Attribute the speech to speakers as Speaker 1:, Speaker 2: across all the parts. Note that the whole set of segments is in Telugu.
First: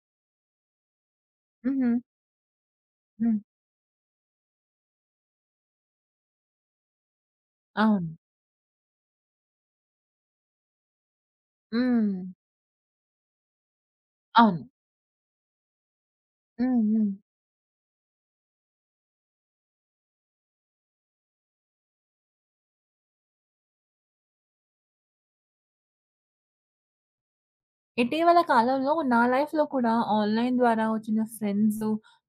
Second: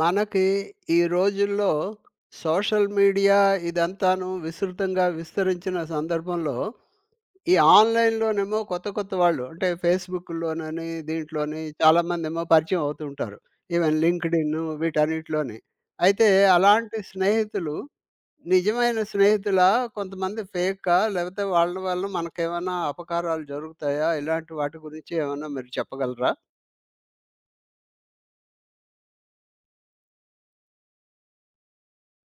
Speaker 1: మనకి ఈ రోజుల్లో
Speaker 2: హుహు.
Speaker 1: సోషల్ మీడియా
Speaker 2: హ్మ్.
Speaker 1: ఇదంతాను విస్తృతంగా విస్తరించిన సందర్భంలో, ఈ
Speaker 2: అవును.
Speaker 1: ఆన్‌లైన్‌లోనేమో కొత్త కొత్త వాళ్ళు అంటే ఫేస్‌బుక్‌లోనని, దీంట్లోని
Speaker 2: హ్మ్.
Speaker 1: చాలామందేమో పరిచయం అవుతూ ఉంటారు. ఈవెన్ లింక్డ్ఇన్
Speaker 2: అవును.
Speaker 1: వీటన్నిటిలోని. అయితే
Speaker 2: హ్మ్.
Speaker 1: అలాంటి
Speaker 2: హ్మ్.
Speaker 1: స్నేహితులు నిజమైన స్నేహితులా? కొంతమంది ఫేకా? లేకపోతే వాళ్ళ వల్ల మనకేమైనా అపకారాలు జరుగుతాయా? ఇలాంటి వాటి గురించి ఏమన్నా మీరు చెప్పగలరా?
Speaker 2: ఇటీవల కాలంలో నా లైఫ్‌లో కూడా ఆన్‌లైన్ ద్వారా వచ్చిన ఫ్రెండ్స్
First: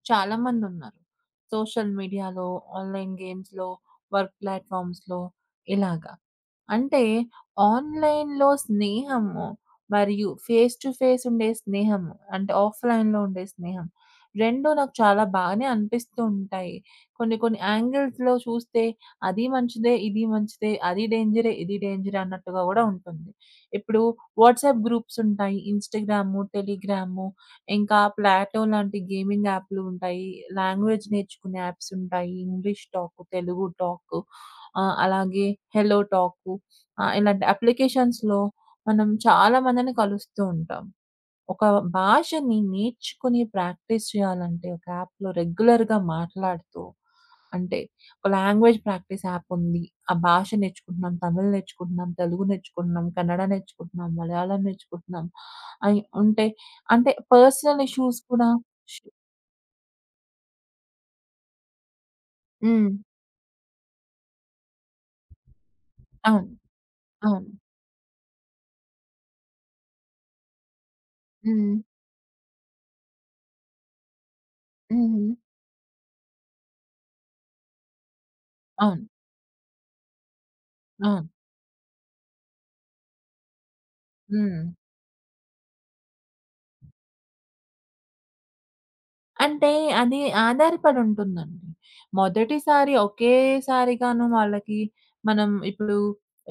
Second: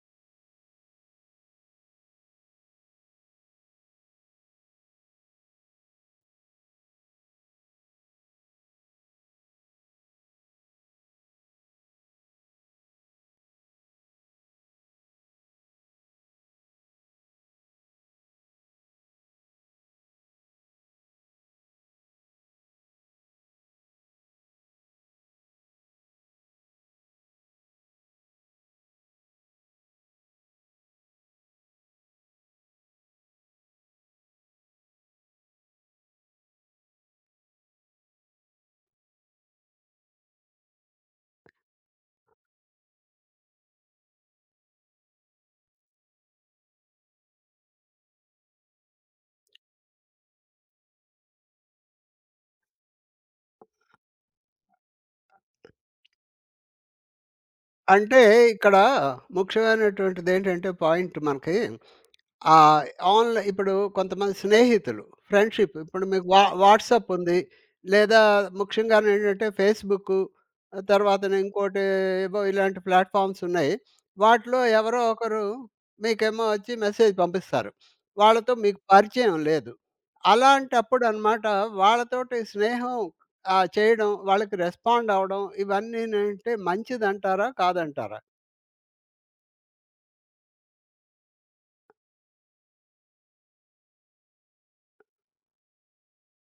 Speaker 2: చాలామందున్నారు. సోషల్ మీడియాలో, ఆన్‌లైన్ గేమ్స్‌లో, వర్క్ ప్లాట్‌ఫార్మ్స్‌లో ఇలాగా. అంటే ఆన్‌లైన్‌లో స్నేహము, మరియు ఫేస్ టు ఫేస్ ఉండే స్నేహము, అంటే ఆఫ్‌లైన్‌లో ఉండే స్నేహం 2 నాకు చాలా బానే అనిపిస్తూ ఉంటాయి. కొన్ని కొన్ని యాంగిల్స్‌లో చూస్తే అది మంచిదే, ఇది మంచిదే, అది డేంజరే, ఇది డేంజరే అన్నట్టుగా గూడా ఉంటుంది. ఇప్పుడు వాట్సాప్ గ్రూప్స్ ఉంటాయి. ఇన్‌స్టాగ్రాము, టెలిగ్రాము, ఇంకా ప్లాటో లాంటి గేమింగ్ యాప్‌లు ఉంటాయి. లాంగ్వేజ్ నేర్చుకునే యాప్స్ ఉంటాయి. ఇంగ్లీష్ టాక్, తెలుగు టాక్, అలాగే హెలో టాకు, ఇలాంటి అప్లికేషన్స్‌లో మనం చాలా మందిని కలుస్తూ ఉంటాం. ఒక భాషని నేర్చుకొని ప్రాక్టీస్ చేయాలంటే ఒక యాప్‌లో రెగ్యులర్‌గా మాట్లాడుతూ, అంటే ఒక లాంగ్వేజ్ ప్రాక్టీస్ యాప్ ఉంది. ఆ భాష నేర్చుకుంటున్నాం, తమిళ్ నేర్చుకుంటున్నాం, తెలుగు నేర్చుకుంటున్నాం, కన్నడ నేర్చుకుంటున్నాం, మలయాళం నేర్చుకుంటున్నాం. అయి ఉంటే అంటే పర్సనల్ ఇష్యూస్
Speaker 1: అంటే
Speaker 2: కూడా.
Speaker 1: ఇక్కడ ముఖ్యమైనటువంటిదేంటంటే పాయింట్ మనకి ఆహ్,
Speaker 2: హ్మ్.
Speaker 1: ఇప్పుడు కొంతమంది స్నేహితులు, ఫ్రెండ్‌షిప్ ఇప్పుడు మీకు
Speaker 2: అవును.
Speaker 1: వాట్సాప్ ఉంది.
Speaker 2: అవును.
Speaker 1: లేదా ముఖ్యంగానేంటంటే ఫేస్‌బుక్కు, తర్వాతన
Speaker 2: హ్మ్.
Speaker 1: ఇంకోటి ఏవో ఇలాంటి ప్లాట్‌ఫామ్స్ ఉన్నాయి. వాటిలో ఎవరో
Speaker 2: హ్మ్.
Speaker 1: ఒకరు మీకేమో వచ్చి మెసేజ్ పంపిస్తారు. వాళ్ళతో మీకు
Speaker 2: అవును.
Speaker 1: పరిచయం లేదు.
Speaker 2: అవును.
Speaker 1: అలాంటప్పుడనమాట వాళ్ళతోటి స్నేహం చేయడం, వాళ్ళకి
Speaker 2: హ్మ్.
Speaker 1: రెస్పాండ్ అవ్వడం ఇవన్నీనంటే మంచిదంటారా? కాదంటారా?
Speaker 2: అంటే అది ఆధారపడి ఉంటుందండి. మొదటిసారి ఒకేసారిగాను వాళ్ళకి మనం ఇప్పుడు,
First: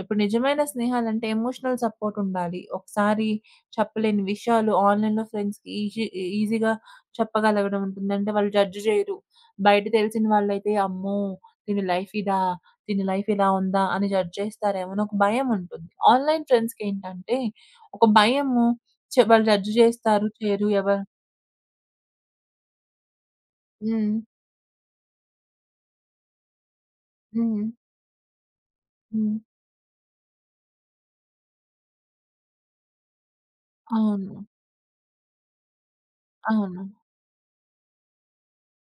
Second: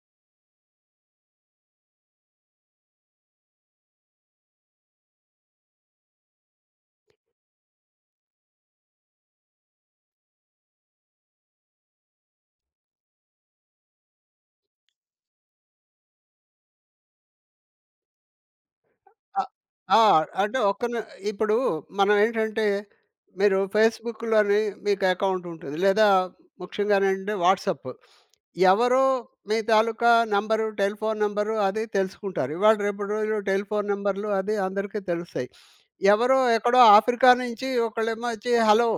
Speaker 2: ఇప్పుడు నిజమైన స్నేహాలంటే ఎమోషనల్ సపోర్ట్ ఉండాలి. ఒకసారి చెప్పలేని విషయాలు ఆన్‌లైన్‌లో ఫ్రెండ్స్‌కి ఈజీగా చెప్పగలగడం ఉంటుంది. అంటే వాళ్ళు జడ్జ్ చేయరు. బయట తెలిసిన వాళ్ళైతే అమ్మో! దీని లైఫ్ ఇదా? దీని లైఫ్ ఇలా ఉందా? అని జడ్జ్ చేస్తారేమో అని ఒక భయం ఉంటుంది. ఆన్‌లైన్ ఫ్రెండ్స్‌కేంటంటే ఒక భయము.
Speaker 1: ఆ!
Speaker 2: వాళ్ళు జడ్జ్
Speaker 1: ఆ!
Speaker 2: చేస్తారు,
Speaker 1: అంటే
Speaker 2: చేయరు,
Speaker 1: ఒక్క
Speaker 2: ఎవరు.
Speaker 1: ని ఇప్పుడు మనం ఏంటంటే, మీరు
Speaker 2: హ్మ్.
Speaker 1: ఫేస్‌బుక్‌లోని మీకు అకౌంట్ ఉంటుంది. లేదా ముఖ్యంగానంటే
Speaker 2: హ్మ్.
Speaker 1: వాట్సాప్. ఎవరో
Speaker 2: హ్మ్.
Speaker 1: మీ తాలూకా నంబరు, టెలిఫోన్ నంబరు అది తెలుసుకుంటారు. ఇవాళ రేపటి రోజుల్లో టెలిఫోన్ నంబర్లు
Speaker 2: అవును.
Speaker 1: అది అందరికీ తెలుస్తాయి. ఎవరో ఎక్కడో
Speaker 2: అవును.
Speaker 1: ఆఫ్రికా నుంచి ఒకళ్ళేమో వచ్చి హలో!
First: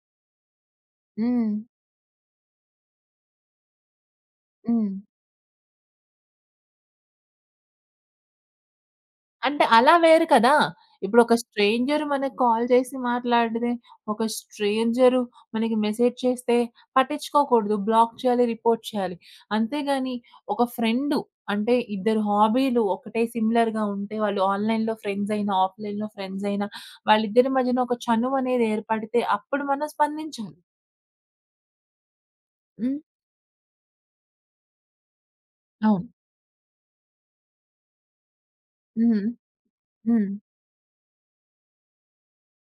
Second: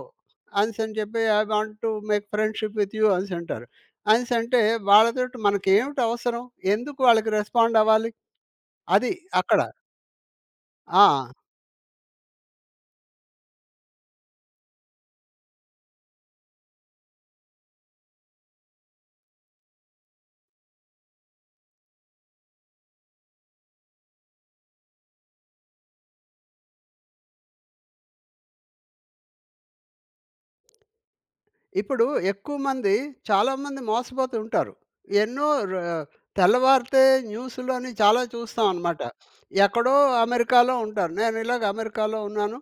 Speaker 1: అనేసని చెప్పి ఐ
Speaker 2: హ్మ్.
Speaker 1: Want to make friendship with you అనేసి అంటారు. అనేసి అంటే
Speaker 2: హ్మ్.
Speaker 1: వాళ్ళతోటి మనకేమిటి అవసరం? ఎందుకు వాళ్ళకి రెస్పాండ్ అవ్వాలి? అది అక్కడ.
Speaker 2: అంటే అలా వేరు కదా!
Speaker 1: ఆ!
Speaker 2: ఇప్పుడు ఒక స్ట్రేంజర్ మనకు కాల్ చేసి మాట్లాడితే, ఒక స్ట్రేంజరు మనకి మెసేజ్ చేస్తే పట్టించుకోకూడదు. బ్లాక్ చేయాలి, రిపోర్ట్ చేయాలి. అంతేగాని ఒక ఫ్రెండు అంటే ఇద్దరు హాబీలు ఒకటే సిమిలర్‌గా ఉంటే వాళ్ళు ఆన్‌లైన్‌లో ఫ్రెండ్స్ అయినా, ఆఫ్‌లైన్‌లో ఫ్రెండ్స్ అయినా వాళ్ళిద్దరి మధ్యన ఒక చనువు అనేది ఏర్పడితే అప్పుడు మనం స్పందించాలి.
Speaker 1: ఇప్పుడు ఎక్కువ మంది,
Speaker 2: హ్మ్.
Speaker 1: చాలామంది మోసపోతూ ఉంటారు. ఎన్నో ర
Speaker 2: అవును.
Speaker 1: తెల్లవారితే న్యూస్‌లోని చాలా చూస్తాం అనమాట.
Speaker 2: హ్మ్.
Speaker 1: ఎక్కడో
Speaker 2: హ్మ్.
Speaker 1: అమెరికాలో ఉంటారు. నేను ఇలాగ అమెరికాలో ఉన్నాను.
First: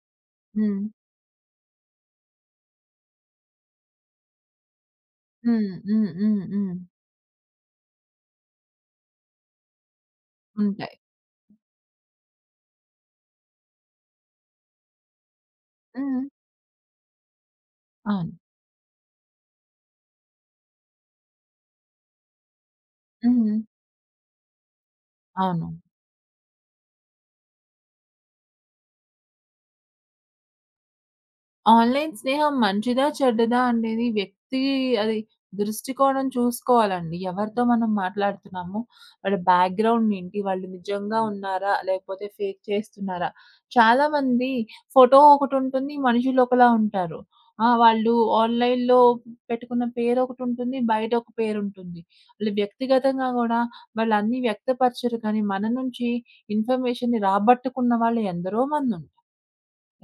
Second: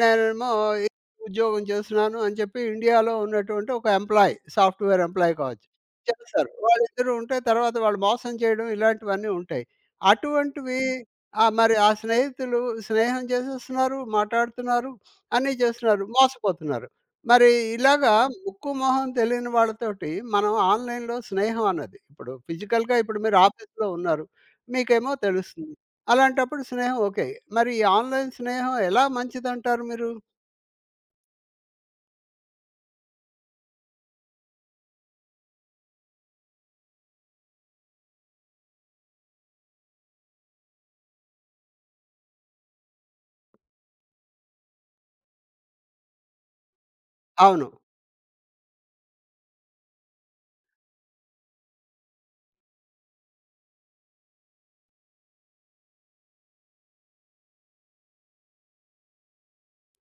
Speaker 1: నేనేమో
Speaker 2: హ్మ్.
Speaker 1: ఈ ఉద్యోగం చేస్తున్నాను అని చెప్పి ఇండియాలో ఉన్నటువంటి ఒక ఎంప్లాయీ, సాఫ్ట్‌వేర్ ఎంప్లాయీ కావచ్చు.
Speaker 2: హ్మ్. హ్మ్. హ్మ్.
Speaker 1: చేస్తారు.
Speaker 2: హ్మ్.
Speaker 1: వాళ్ళిద్దరూ ఉంటే తర్వాత వాళ్ళు మోసం చేయడం ఇలాంటివన్నీ ఉంటాయి. అటువంటివి
Speaker 2: ఉంటాయి.
Speaker 1: ఆ! మరి ఆ స్నేహితులు స్నేహం చేసేస్తున్నారు, మాట్లాడుతున్నారు, అన్నీ చేస్తున్నారు.
Speaker 2: హ్మ్.
Speaker 1: మోసపోతున్నారు. మరి ఇలాగా
Speaker 2: అవును.
Speaker 1: ముక్కు మొహం తెలియని వాళ్ళతోటి మనం ఆన్‌లైన్‌లో స్నేహం అన్నది ఇప్పుడు ఫిజికల్‌గా ఇప్పుడు మీరు
Speaker 2: హ్మ్.
Speaker 1: ఆఫీస్‌లో ఉన్నారు. మీకేమో
Speaker 2: అవును.
Speaker 1: తెలుస్తుంది. అలాంటప్పుడు స్నేహం ఓకే. మరి ఈ ఆన్‌లైన్ స్నేహం ఎలా మంచిదంటారు మీరు?
Speaker 2: ఆన్‌లైన్ స్నేహం మంచిదా? చెడ్డదా? అనేది వ్యక్తి, అది దృష్టికోణం చూసుకోవాలండి. ఎవరితో మనం మాట్లాడుతున్నాము? వాళ్ళ బ్యాక్‌గ్రౌండ్ ఏంటి? వాళ్ళు నిజంగా ఉన్నారా? లేకపోతే ఫేక్ చేస్తున్నారా? చాలామంది ఫోటో ఒకటుంటుంది. మనుషులు ఒకలా ఉంటారు. ఆ!
Speaker 1: అవును.
Speaker 2: వాళ్ళు ఆన్‌లైన్‌లో పెట్టుకున్న పేరొకటుంటుంది. బయట ఒక పేరుంటుంది. వాళ్ళు వ్యక్తిగతంగా గూడా వాళ్ళన్నీ వ్యక్తపరచరు. కానీ మన నుంచి ఇన్ఫర్మేషన్‌ని రాబట్టుకున్న వాళ్ళు ఎందరో మందుం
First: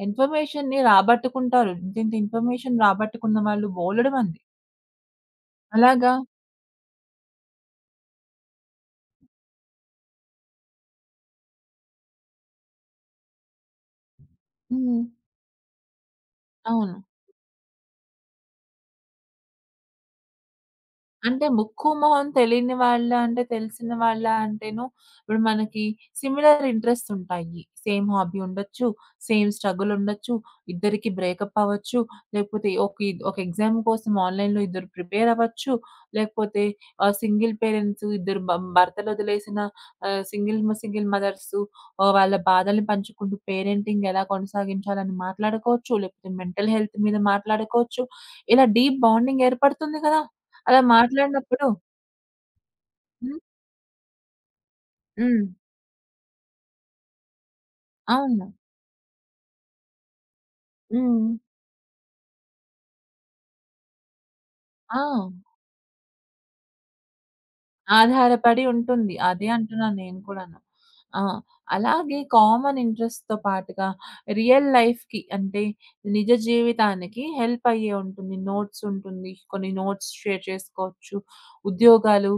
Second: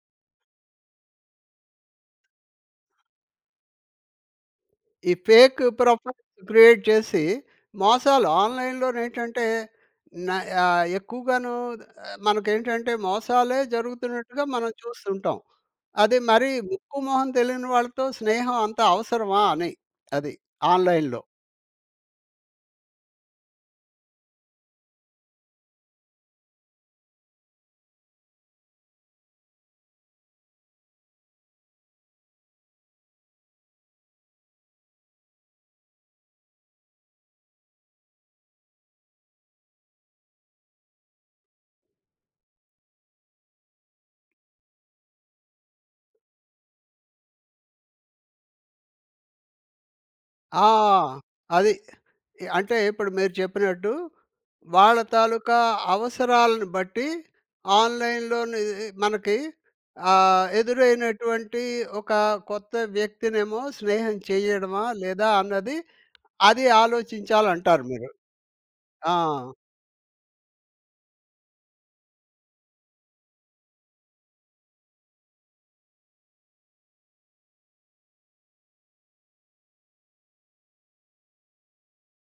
Speaker 2: ఇన్ఫర్మేషన్‌ని రాబట్టుకుంటారు. ఇంతింత ఇన్ఫర్మేషన్ రాబట్టుకున్న వాళ్ళు బోలెడు మంది.
Speaker 1: ఈ ఫేక్
Speaker 2: అలాగా.
Speaker 1: ప్రొఫైల్స్ క్రియేట్ చేసి మోసాలు ఆన్‌లైన్‌లోనేంటంటే న ఎక్కువగాను మనకేంటంటే మోసాలే జరుగుతున్నట్టుగా మనం
Speaker 2: హ్మ్.
Speaker 1: చూస్తుంటాం. అది మరి ముక్కు,
Speaker 2: అవును.
Speaker 1: మొహం తెలియని వాళ్ళతో స్నేహం అంత అవసరమా అని. అది ఆన్‌లైన్‌లో.
Speaker 2: అంటే ముక్కు, మొహం తెలియని వాళ్ళ అంటే తెలిసిన వాళ్ళ అంటేను ఇప్పుడు మనకి సిమిలర్ ఇంట్రెస్ట్స్ ఉంటాయి. సేమ్ హాబీ ఉండొచ్చు, సేమ్ స్ట్రగుల్ ఉండొచ్చు, ఇద్దరికీ బ్రేకప్ అవ్వచ్చు, లేకపోతే ఒక ఎగ్జామ్ కోసం ఆన్‌లైన్‌లో ఇద్దరు ప్రిపేర్ అవ్వచ్చు, లేకపోతే సింగిల్ పేరెంట్స్ ఇద్దరు, భర్తలొదిలేసిన ఆహ్, సింగిల్ మ సింగిల్ మదర్సు, వాళ్ళ బాధల్ని పంచుకుంటూ పేరెంటింగ్ ఎలా కొనసాగించాలని మాట్లాడుకోవచ్చు, లేకపోతే మెంటల్ హెల్త్ మీద మాట్లాడుకోవచ్చు. ఇలా డీప్ బాండింగ్ ఏర్పడుతుంది కదా!
Speaker 1: ఆ!
Speaker 2: అలా మాట్లాడినప్పుడు.
Speaker 1: అది. అంటే ఇప్పుడు మీరు
Speaker 2: హ్మ్.
Speaker 1: చెప్పినట్టు, వాళ్ళ
Speaker 2: హ్మ్.
Speaker 1: తాలూకా అవసరాలను బట్టి
Speaker 2: అవును.
Speaker 1: ఆన్‌లైన్‌లోని మనకి
Speaker 2: హ్మ్.
Speaker 1: ఎదురైనటువంటి ఒక కొత్త వ్యక్తినేమో స్నేహం చేయడమా?
Speaker 2: ఆ!
Speaker 1: లేదా? అన్నది అది ఆలోచించాలంటారు మీరు.
Speaker 2: ఆధారపడి ఉంటుంది. అదే
Speaker 1: ఆ!
Speaker 2: అంటున్నాను నేను కూడాను. ఆ! అలాగే కామన్ ఇంట్రెస్ట్‌తో పాటుగా రియల్ లైఫ్‌కి అంటే నిజ జీవితానికి హెల్ప్ అయ్యే ఉంటుంది. నోట్స్ ఉంటుంది. కొన్ని నోట్స్ షేర్ చేసుకోవచ్చు. ఉద్యోగాలు,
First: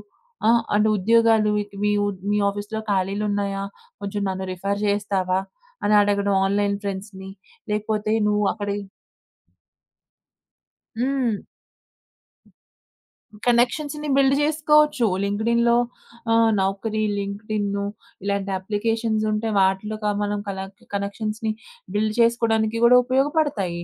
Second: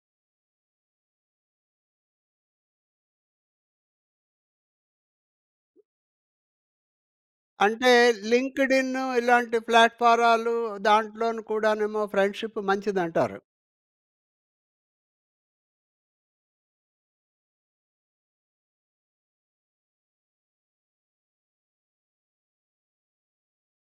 Speaker 2: ఆ! అంటే ఉద్యోగాలు, మీ ఆఫీస్‌లో ఖాళీలు ఉన్నాయా? కొంచెం నన్ను రిఫర్ చేస్తావా? అని అడగడం ఆన్‌లైన్ ఫ్రెండ్స్‌ని.
Speaker 1: అంటే
Speaker 2: లేకపోతే నువ్వు అక్కడి.
Speaker 1: లింక్డ్ఇన్ ఇలాంటి ప్లాట్‌ఫారాలు
Speaker 2: హ్మ్.
Speaker 1: దాంట్లోను కూడానేమో ఫ్రెండ్‌షిప్ మంచిదంటారు.
Speaker 2: కనెక్షన్స్‌ని బిల్డ్ జేసుకోవచ్చు. లింక్డ్ఇన్‌లో, నౌకరీ, లింక్డ్ఇన్ను ఇలాంటి అప్లికేషన్స్ ఉంటే వాటిలో క మనం కలెక్ కనెక్షన్స్‌ని బిల్డ్ చేసుకోవడానికి గూడా ఉపయోగపడతాయి.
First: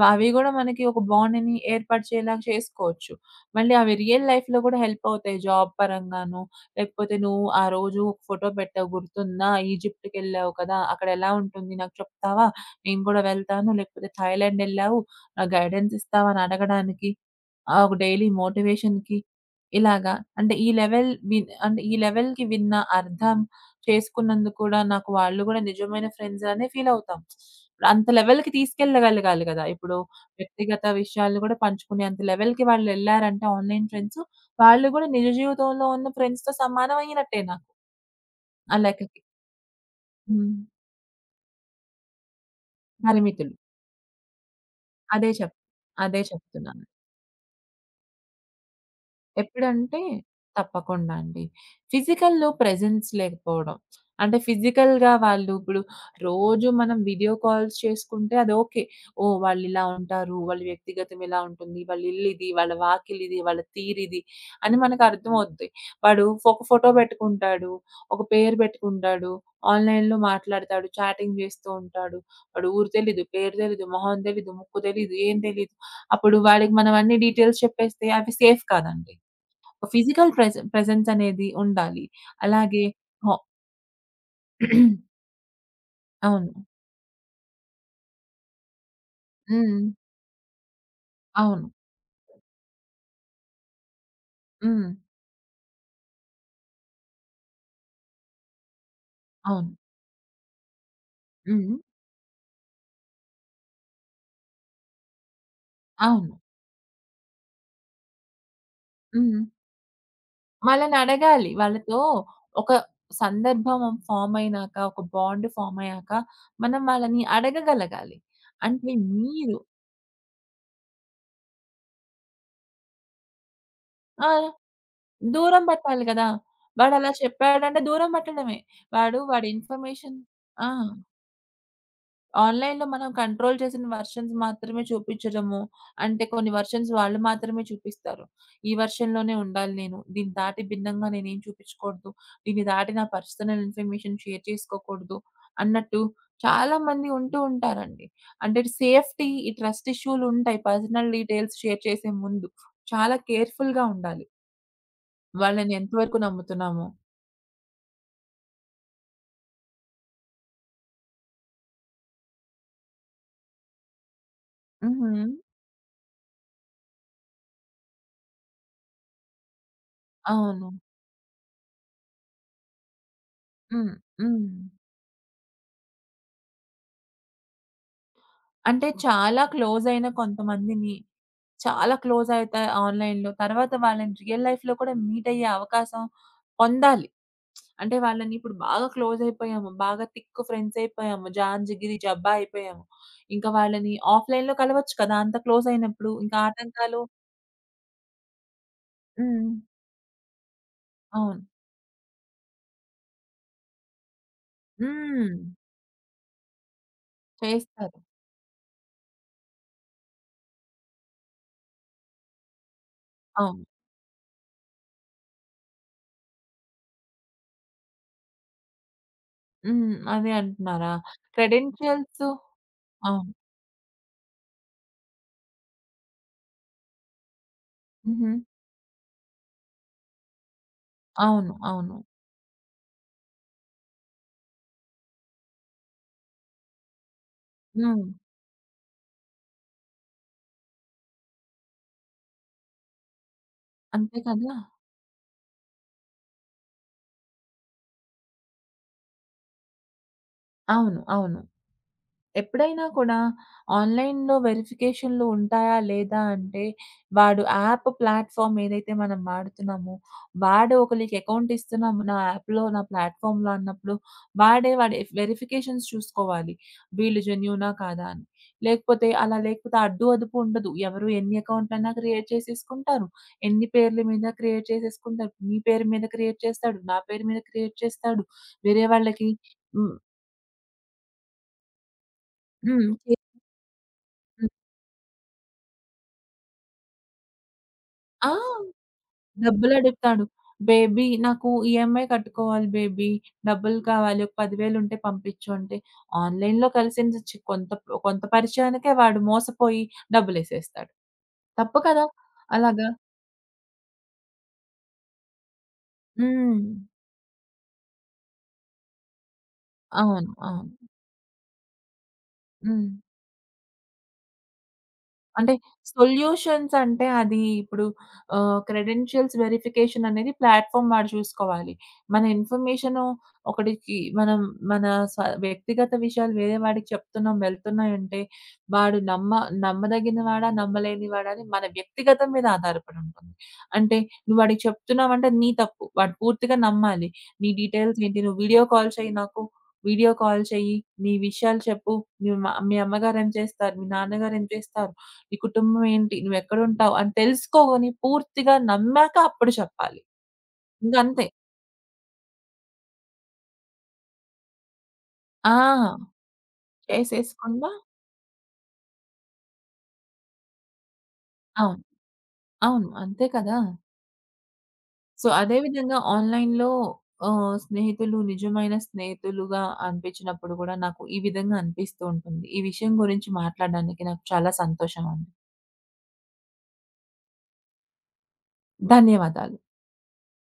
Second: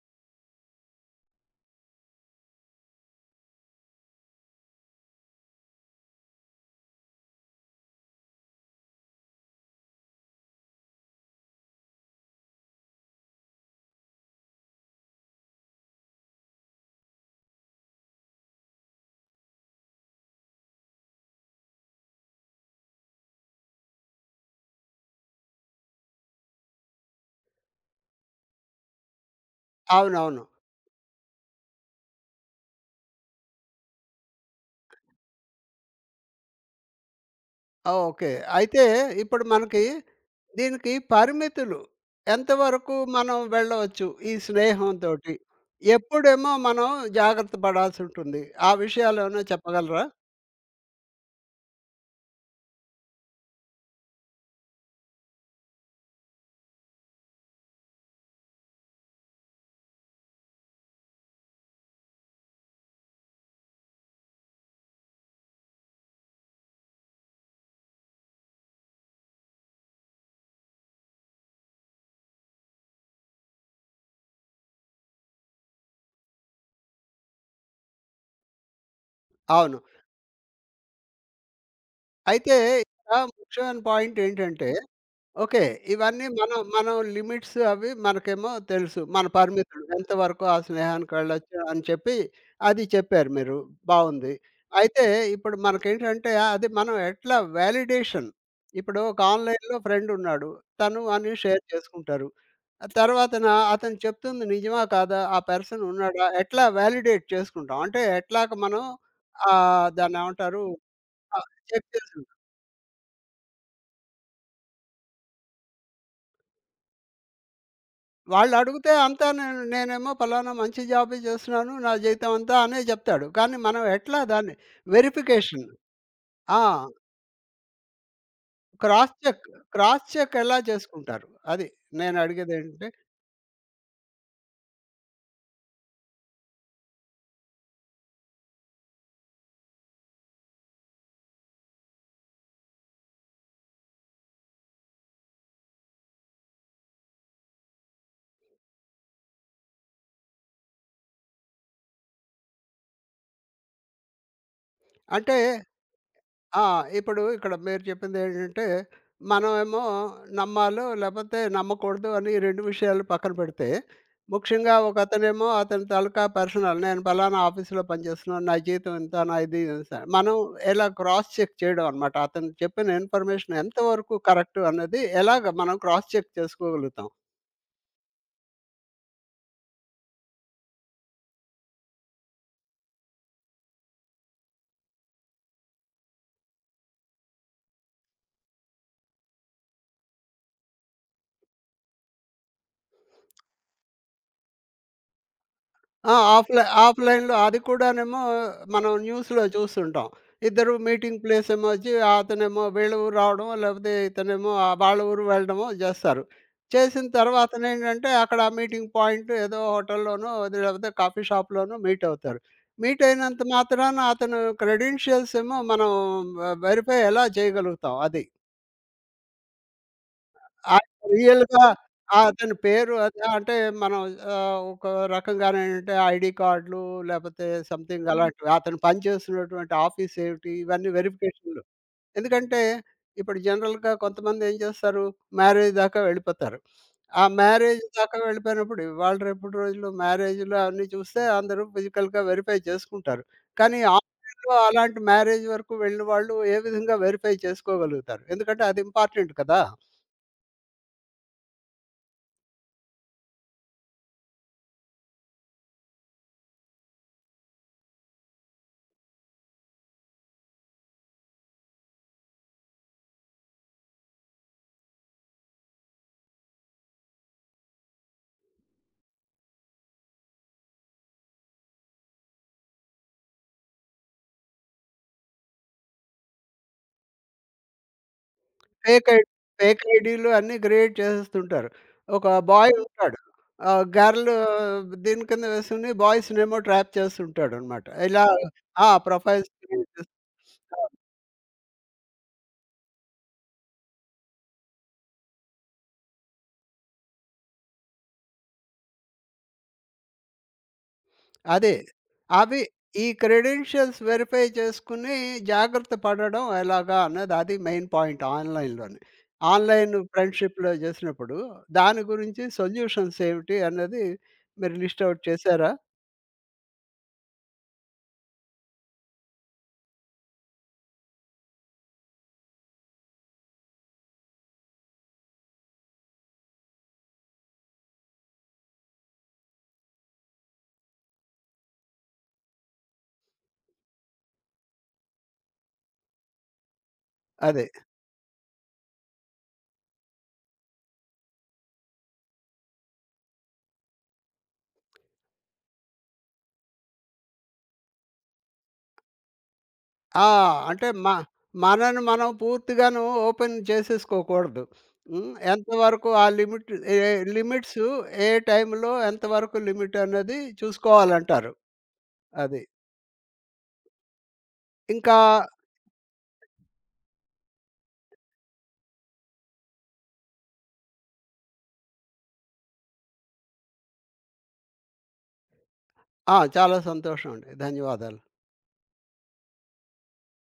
Speaker 2: అవి గూడా మనకి ఒక బాండ్‌ని ఏర్పాటు చేయేలాగా చేసుకోవచ్చు. మళ్ళీ అవి రియల్ లైఫ్‌లో గూడా హెల్ప్ అవుతాయి. జాబ్ పరంగాను, లేకపోతే నువ్వు ఆ రోజు ఒక ఫోటో పెట్టావు గుర్తుందా? ఈజిప్ట్‌కెళ్ళావు కదా! అక్కడ ఎలా ఉంటుంది? నాకు చెప్తావా? నేను గూడా వెళ్తాను. లేకపోతే థాయిలాండ్ ఎళ్ళావు. నాకు గైడెన్స్ ఇస్తావా? అని అడగడానికి. ఆ! ఒక డైలీ మోటివేషన్‌కి ఇలాగా. అంటే ఈ లెవెల్‌కి విన్న అర్థం చేసుకున్నందుకు కూడా నాకు వాళ్ళు కూడా నిజమైన ఫ్రెండ్స్ అనే ఫీల్ అవుతాం. ఇప్పుడు అంత లెవెల్‌కి తీసుకెళ్ళగలగాలి కదా! ఇప్పుడు
Speaker 1: అవునవును.
Speaker 2: వ్యక్తిగత విషయాలు కూడా పంచుకునే అంత లెవెల్‌కి వాళ్ళు ఎళ్లారంటే ఆన్‌లైన్ ఫ్రెండ్స్, వాళ్ళు కూడా నిజ జీవితంలో ఉన్న ఫ్రెండ్స్‌తో సమానం అయినట్టే నాకు.
Speaker 1: ఓకే.
Speaker 2: ఆ
Speaker 1: అయితే
Speaker 2: లెక్కకి.
Speaker 1: ఇప్పుడు మనకి
Speaker 2: హ్మ్.
Speaker 1: దీనికి పరిమితులు ఎంతవరకు మనం
Speaker 2: పరిమితులు.
Speaker 1: వెళ్ళవచ్చు ఈ
Speaker 2: అదే
Speaker 1: స్నేహంతోటి?
Speaker 2: చెప్ అదే
Speaker 1: ఎప్పుడేమో
Speaker 2: చెప్తున్నా.
Speaker 1: మనం జాగ్రత్త పడాల్సుంటుంది. ఆ విషయాలేమైనా
Speaker 2: ఎప్పుడంటే
Speaker 1: చెప్పగలరా?
Speaker 2: తప్పకుండా అండి. ఫిజికల్‌లో ప్రెజెన్స్ లేకపోవడం. అంటే ఫిజికల్‌గా వాళ్ళు ఇప్పుడు రోజు మనం వీడియో కాల్స్ చేసుకుంటే అది ఓకే. ఓహ్! వాళ్ళిలా ఉంటారు. వాళ్ళ వ్యక్తిగతం ఇలా ఉంటుంది. వాళ్ళ ఇల్లిది, వాళ్ళ వాకిలిది, వాళ్ళ తీరిది అని మనకు అర్థమవుద్ది. వాడు ఒక ఫోటో పెట్టుకుంటాడు. ఒక పేరు పెట్టుకుంటాడు. ఆన్‌లైన్‌లో మాట్లాడతాడు. చాటింగ్ చేస్తూ ఉంటాడు. వాడు ఊరు తెలీదు, పేరు తెలీదు, మొహం తెలీదు, ముక్కు తెలీదు, ఏం తెలీదు. అప్పుడు వాడికి మనం అన్ని డీటెయిల్స్ చెప్పేస్తే అవి సేఫ్ కాదండి.
Speaker 1: అవును.
Speaker 2: ఫిజికల్ ప్రెజ ప్రెజెన్స్ అనేది ఉండాలి.
Speaker 1: అయితే
Speaker 2: అలాగే.
Speaker 1: ఇక్కడ
Speaker 2: హా.
Speaker 1: ముఖ్యమైన పాయింట్ ఏంటంటే ఓకే. ఇవన్నీ మనం
Speaker 2: అవును.
Speaker 1: మనం లిమిట్స్ అవి మనకేమో తెలుసు. మన
Speaker 2: హ్మ్.
Speaker 1: పరిమితులు ఎంతవరకు ఆ స్నేహానికెళ్ళొచ్చు
Speaker 2: అవును.
Speaker 1: అని చెప్పి అది చెప్పారు మీరు. బావుంది.
Speaker 2: హ్మ్.
Speaker 1: అయితే ఇప్పుడు మనకేంటంటే అది మనం ఎట్లా వాలిడేషన్ ఇప్పుడు ఒక
Speaker 2: అవును.
Speaker 1: ఆన్‌లైన్‌లో ఫ్రెండున్నాడు. తను అన్ని షేర్
Speaker 2: హ్మ్.
Speaker 1: చేసుకుంటారు. ఆ తర్వాతన అతను చెప్తుంది నిజమా? కాదా? ఆ పర్సన్ ఉన్నాడా?
Speaker 2: అవును.
Speaker 1: ఎట్లా వాలిడేట్ చేసుకుంటాం? అంటే ఎట్లాగ మనం
Speaker 2: హ్మ్.
Speaker 1: దాన్నేమంటారు?
Speaker 2: వాళ్ళనడగాలి.
Speaker 1: చెక్
Speaker 2: వాళ్ళతో
Speaker 1: చేసుకుంటాం.
Speaker 2: ఒక సందర్భం ఫార్మ్ అయినాక, ఒక బాండ్ ఫార్మ్ అయ్యాక మనం వాళ్ళని అడగగలగాలి.
Speaker 1: వాళ్ళు
Speaker 2: అంటే
Speaker 1: అడిగితే అంతా
Speaker 2: మీరు.
Speaker 1: నేనేమో ఫలానా మంచి జాబే చేస్తున్నాను. నా జీవితం అంతా అనే చెప్తాడు. కానీ మనం ఎట్లా
Speaker 2: ఆ!
Speaker 1: దాన్ని
Speaker 2: దూరం
Speaker 1: వెరిఫికేషన్
Speaker 2: పట్టాలి కదా!
Speaker 1: ఆ!
Speaker 2: వాడలా చెప్పాడంటే దూరం పట్టడమే.
Speaker 1: క్రాస్
Speaker 2: వాడు
Speaker 1: చెక్,
Speaker 2: వాడి
Speaker 1: క్రాస్
Speaker 2: ఇన్ఫర్మేషన్.
Speaker 1: చెక్ ఎలా
Speaker 2: ఆ!
Speaker 1: చేసుకుంటారు? అది నేను
Speaker 2: ఆన్‌లైన్‌లో
Speaker 1: అడిగేదేంటంటే
Speaker 2: మనం కంట్రోల్ చేసిన వెర్షన్స్ మాత్రమే చూపించడము. అంటే కొన్ని వెర్షన్స్ వాళ్ళు మాత్రమే చూపిస్తారు. ఈ వెర్షన్‌లోనే ఉండాలి నేను. దీన్ని దాటి భిన్నంగా నేనేం చూపించకూడదు. దీన్ని దాటి నా పర్సనల్ ఇన్ఫర్మేషన్ షేర్ చేసుకోకూడదు అన్నట్టు చాలామంది ఉంటూ ఉంటారండి. అంటే సేఫ్టీ ఈ ట్రస్ట్ ఇష్యూలుంటాయి. పర్సనల్ డీటెయిల్స్ షేర్ చేసే ముందు చాలా కేర్‌ఫుల్‌గా ఉండాలి.
Speaker 1: అంటే
Speaker 2: వాళ్ళని ఎంతవరకు
Speaker 1: ఆ!
Speaker 2: నమ్ముతున్నామో.
Speaker 1: ఇప్పుడు ఇక్కడ మీరు చెప్పిందేంటంటే, మనమేమో నమ్మాలో లేపోతే నమ్మకూడదు అని 2 విషయాలు పక్కన పెడితే, ముఖ్యంగా
Speaker 2: హుహు.
Speaker 1: ఒకతనేమో అతని తాలూకా పర్సనల్ నేను పలానా ఆఫీస్‌లో పనిచేస్తున్నాను. నా జీతం ఇంత, నా ఇది ఇంత. మనం
Speaker 2: అవును.
Speaker 1: ఎలా క్రాస్ చెక్ చేయడం అనమాట. అతను చెప్పిన ఇన్ఫర్మేషన్
Speaker 2: హ్మ్.
Speaker 1: ఎంతవరకు
Speaker 2: హ్మ్.
Speaker 1: కరెక్ట్ అన్నది ఎలాగ మనం క్రాస్ చెక్ చేసుకోగలుగుతాం.
Speaker 2: అంటే చాలా క్లోజ్ అయిన కొంతమందిని, చాలా క్లోజ్ అయితా ఆన్‌లైన్‌లో. తర్వాత వాళ్ళని రియల్ లైఫ్‌లో కూడా మీట్ అయ్యే అవకాశం పొందాలి. అంటే వాళ్ళని ఇప్పుడు బాగా క్లోజ్ అయిపోయాము. బాగా థిక్ ఫ్రెండ్స్ అయిపోయాము. జాన్, జిగిరి, జబ్బా అయిపోయాము. ఇంకా వాళ్ళని ఆఫ్‌లైన్‌లో కలవచ్చు కదా! అంత క్లోజ్ అయినప్పుడు.
Speaker 1: ఆ!
Speaker 2: ఇంకా ఆటంకాలు.
Speaker 1: ఆఫ్‌లైన్‌లో అది కూడానేమో మనం న్యూస్‌లో
Speaker 2: హ్మ్.
Speaker 1: చూస్తుంటాం. ఇద్దరు మీటింగ్
Speaker 2: అవును.
Speaker 1: ప్లేస్ ఏమో వచ్చి అతనేమో వీళ్ళ ఊరు రావడమో, లేకపోతే ఇతనేమో వాళ్ళ ఊరు
Speaker 2: హ్మ్.
Speaker 1: వెళ్ళడమో జేస్తారు. చేసిన
Speaker 2: చేస్తారు.
Speaker 1: తర్వాతనేంటంటే అక్కడ ఆ మీటింగ్ పాయింట్ ఏదో హోటల్‌లోనో, అది లేకపోతే కాఫీ షాప్‌లోనో మీట్ అవుతారు. మీట్ అయినంత
Speaker 2: అవును.
Speaker 1: మాత్రాన అతను క్రెడెన్షియల్స్ ఏమో మనం వెరిఫై ఎలా చేయగలుగుతాం? అది.
Speaker 2: హ్మ్. అదే అంటున్నారా?
Speaker 1: ఆయన రియల్‌గా ఆ!
Speaker 2: క్రెడెన్షియల్స్.
Speaker 1: అతని పేరు అది
Speaker 2: అవును.
Speaker 1: అంటే మనం ఒక రకంగానేంటంటే ఐడీ కార్డులు లేపోతే సంథింగ్
Speaker 2: హుహు.
Speaker 1: అలాంటివి. అతను పనిచేస్తున్నటువంటి ఆఫీస్ ఏమిటి ఇవన్నీ
Speaker 2: అవును.
Speaker 1: వెరిఫికేషన్‌లు.
Speaker 2: అవును.
Speaker 1: ఎందుకంటే ఇప్పుడు జనరల్‌గా కొంతమంది ఏం చేస్తారు మ్యారేజ్ దాకా వెళ్ళిపోతారు. ఆ మ్యారేజ్
Speaker 2: హ్మ్.
Speaker 1: దాకా వెళ్ళిపోయినప్పుడు ఇవాళ రేపటి రోజుల్లో మ్యారేజ్‌లు అవన్నీ చూస్తే అందరూ ఫిజికల్‌గా వెరిఫై చేసుకుంటారు. కానీ
Speaker 2: అంతే
Speaker 1: ఆన్‌లైన్‌లో
Speaker 2: కదా!
Speaker 1: అలాంటి మ్యారేజ్ వరకు వెళ్ళిన వాళ్ళు ఏ విధంగా వెరిఫై చేసుకోగలుగుతారు? ఎందుకంటే అది ఇంపార్టెంట్ కదా!
Speaker 2: అవును. అవును. ఎప్పుడైనా కూడా ఆన్‌లైన్‌లో వెరిఫికేషన్‌లు ఉంటాయా? లేదా? అంటే వాడు యాప్ ప్లాట్‌ఫార్మ్ ఏదైతే మనం వాడుతున్నామో, వాడు ఒకళ్ళకి అకౌంట్ ఇస్తున్నాం నా యాప్‌లో, నా ప్లాట్‌ఫార్మ్‌లో అన్నప్పుడు, వాడే వాడి వెరిఫికేషన్స్ చూసుకోవాలి. వీళ్ళు జెన్యూనా? కాదా? అని. లేకపోతే, అలా లేకపోతే అడ్డు అదుపు ఉండదు. ఎవరు ఎన్ని అకౌంట్లైనా క్రియేట్ చేసేసుకుంటారు. ఎన్ని పేర్ల మీద క్రియేట్ చేసేసుకుంటారు. నీ పేరు మీద క్రియేట్ చేస్తాడు. నా పేరు మీద క్రియేట్ చేస్తాడు. వేరే
Speaker 1: ఫేక్ ఐ
Speaker 2: వాళ్ళకి.
Speaker 1: ఫేక్
Speaker 2: హ్మ్.
Speaker 1: ఐడీలు అన్నీ క్రియేట్ చేసేస్తుంటారు. ఒక బాయ్
Speaker 2: హ్మ్.
Speaker 1: ఉంటాడు. గర్ల్
Speaker 2: హ్మ్.
Speaker 1: దీని కింద వేసుకొని బాయ్స్‌నేమో ట్రాప్ చేస్తుంటాడనమాట. ఇలా
Speaker 2: ఆ!
Speaker 1: ఆ! ప్రొఫైల్స్ క్రియేట్ చేస్తుంటాడు.
Speaker 2: డబ్బులడుగుతాడు. "బేబీ, నాకు ఈఎంఐ కట్టుకోవాలి బేబీ. డబ్బులు కావాలి. ఒక 10,000 ఉంటే పంపించు" అంటే ఆన్‌లైన్‌లో కలిసిన చి కొంత కొంత పరిచయానికే వాడు మోసపోయి డబ్బులేసేస్తాడు.
Speaker 1: అదే.
Speaker 2: తప్పు కదా!
Speaker 1: అవి
Speaker 2: అలాగా.
Speaker 1: ఈ క్రెడెన్షియల్స్ వెరిఫై చేసుకొని జాగ్రత్త పడడం
Speaker 2: హ్మ్.
Speaker 1: ఎలాగా అన్నది అది మెయిన్ పాయింట్ ఆన్‌లైన్‌లోని. ఆన్‌లైన్
Speaker 2: అవును. అవును.
Speaker 1: ఫ్రెండ్‌షిప్‌లో చేసినప్పుడు దాని గురించి
Speaker 2: హ్మ్.
Speaker 1: సొల్యూషన్స్ ఏమిటి అన్నది మీరు లిస్ట్ ఔట్
Speaker 2: అంటే
Speaker 1: చేసారా?
Speaker 2: సొల్యూషన్స్ అంటే అది ఇప్పుడు క్రెడెన్షియల్స్ వెరిఫికేషన్ అనేది ప్లాట్‌ఫార్మ్ వాడు చూసుకోవాలి. మన ఇన్ఫర్మేషను ఒకడికి మనం, మన స వ్యక్తిగత విషయాలు వేరే వాడికి చెప్తున్నాం, వెళ్తున్నాయంటే, వాడు నమ్మ నమ్మదగిన వాడా? నమ్మలేనివాడా? అని మన వ్యక్తిగతం మీద ఆధారపడి ఉంటుంది. అంటే నువ్వు వాడికి చెప్తున్నావంటే అది నీ తప్పు. వాడు పూర్తిగా నమ్మాలి. నీ
Speaker 1: అదే.
Speaker 2: డీటెయిల్స్ ఏంటి? నువ్వు వీడియో కాల్ చెయ్యి నాకు. వీడియో కాల్ చెయ్యి. నీ విషయాలు చెప్పు. మీ అమ్మగారేం చేస్తారు? మీ నాన్నగారేం చేస్తారు? నీ కుటుంబం ఏంటి? నువ్వెక్కడుంటావు? అని తెలుసుకోని పూర్తిగా నమ్మాక అప్పుడు చెప్పాలి.
Speaker 1: ఆ! అంటే
Speaker 2: ఇంకంతే.
Speaker 1: మనని మనం పూర్తిగాను ఓపెన్ చేసేసుకోకూడదు. హ్మ్.
Speaker 2: ఆ!
Speaker 1: ఎంతవరకు ఆ లిమిట్
Speaker 2: చేసేసుకుండా.
Speaker 1: లిమిట్స్ ఏ టైంలో ఎంతవరకు లిమిట్ అన్నది చూసుకోవాలంటారు.
Speaker 2: అవును.
Speaker 1: అది.
Speaker 2: అవును. అంతే కదా!
Speaker 1: ఇంకా
Speaker 2: సో, అదే విధంగా ఆన్‌లైన్‌లో స్నేహితులు నిజమైన స్నేహితులుగా అనిపించినప్పుడు కూడా నాకు ఈ విధంగా అనిపిస్తూ ఉంటుంది. ఈ విషయం గురించి మాట్లాడడానికి నాకు చాలా సంతోషం అండి.
Speaker 1: ఆ! చాలా సంతోషం అండి. ధన్యవాదాలు.
Speaker 2: ధన్యవాదాలు.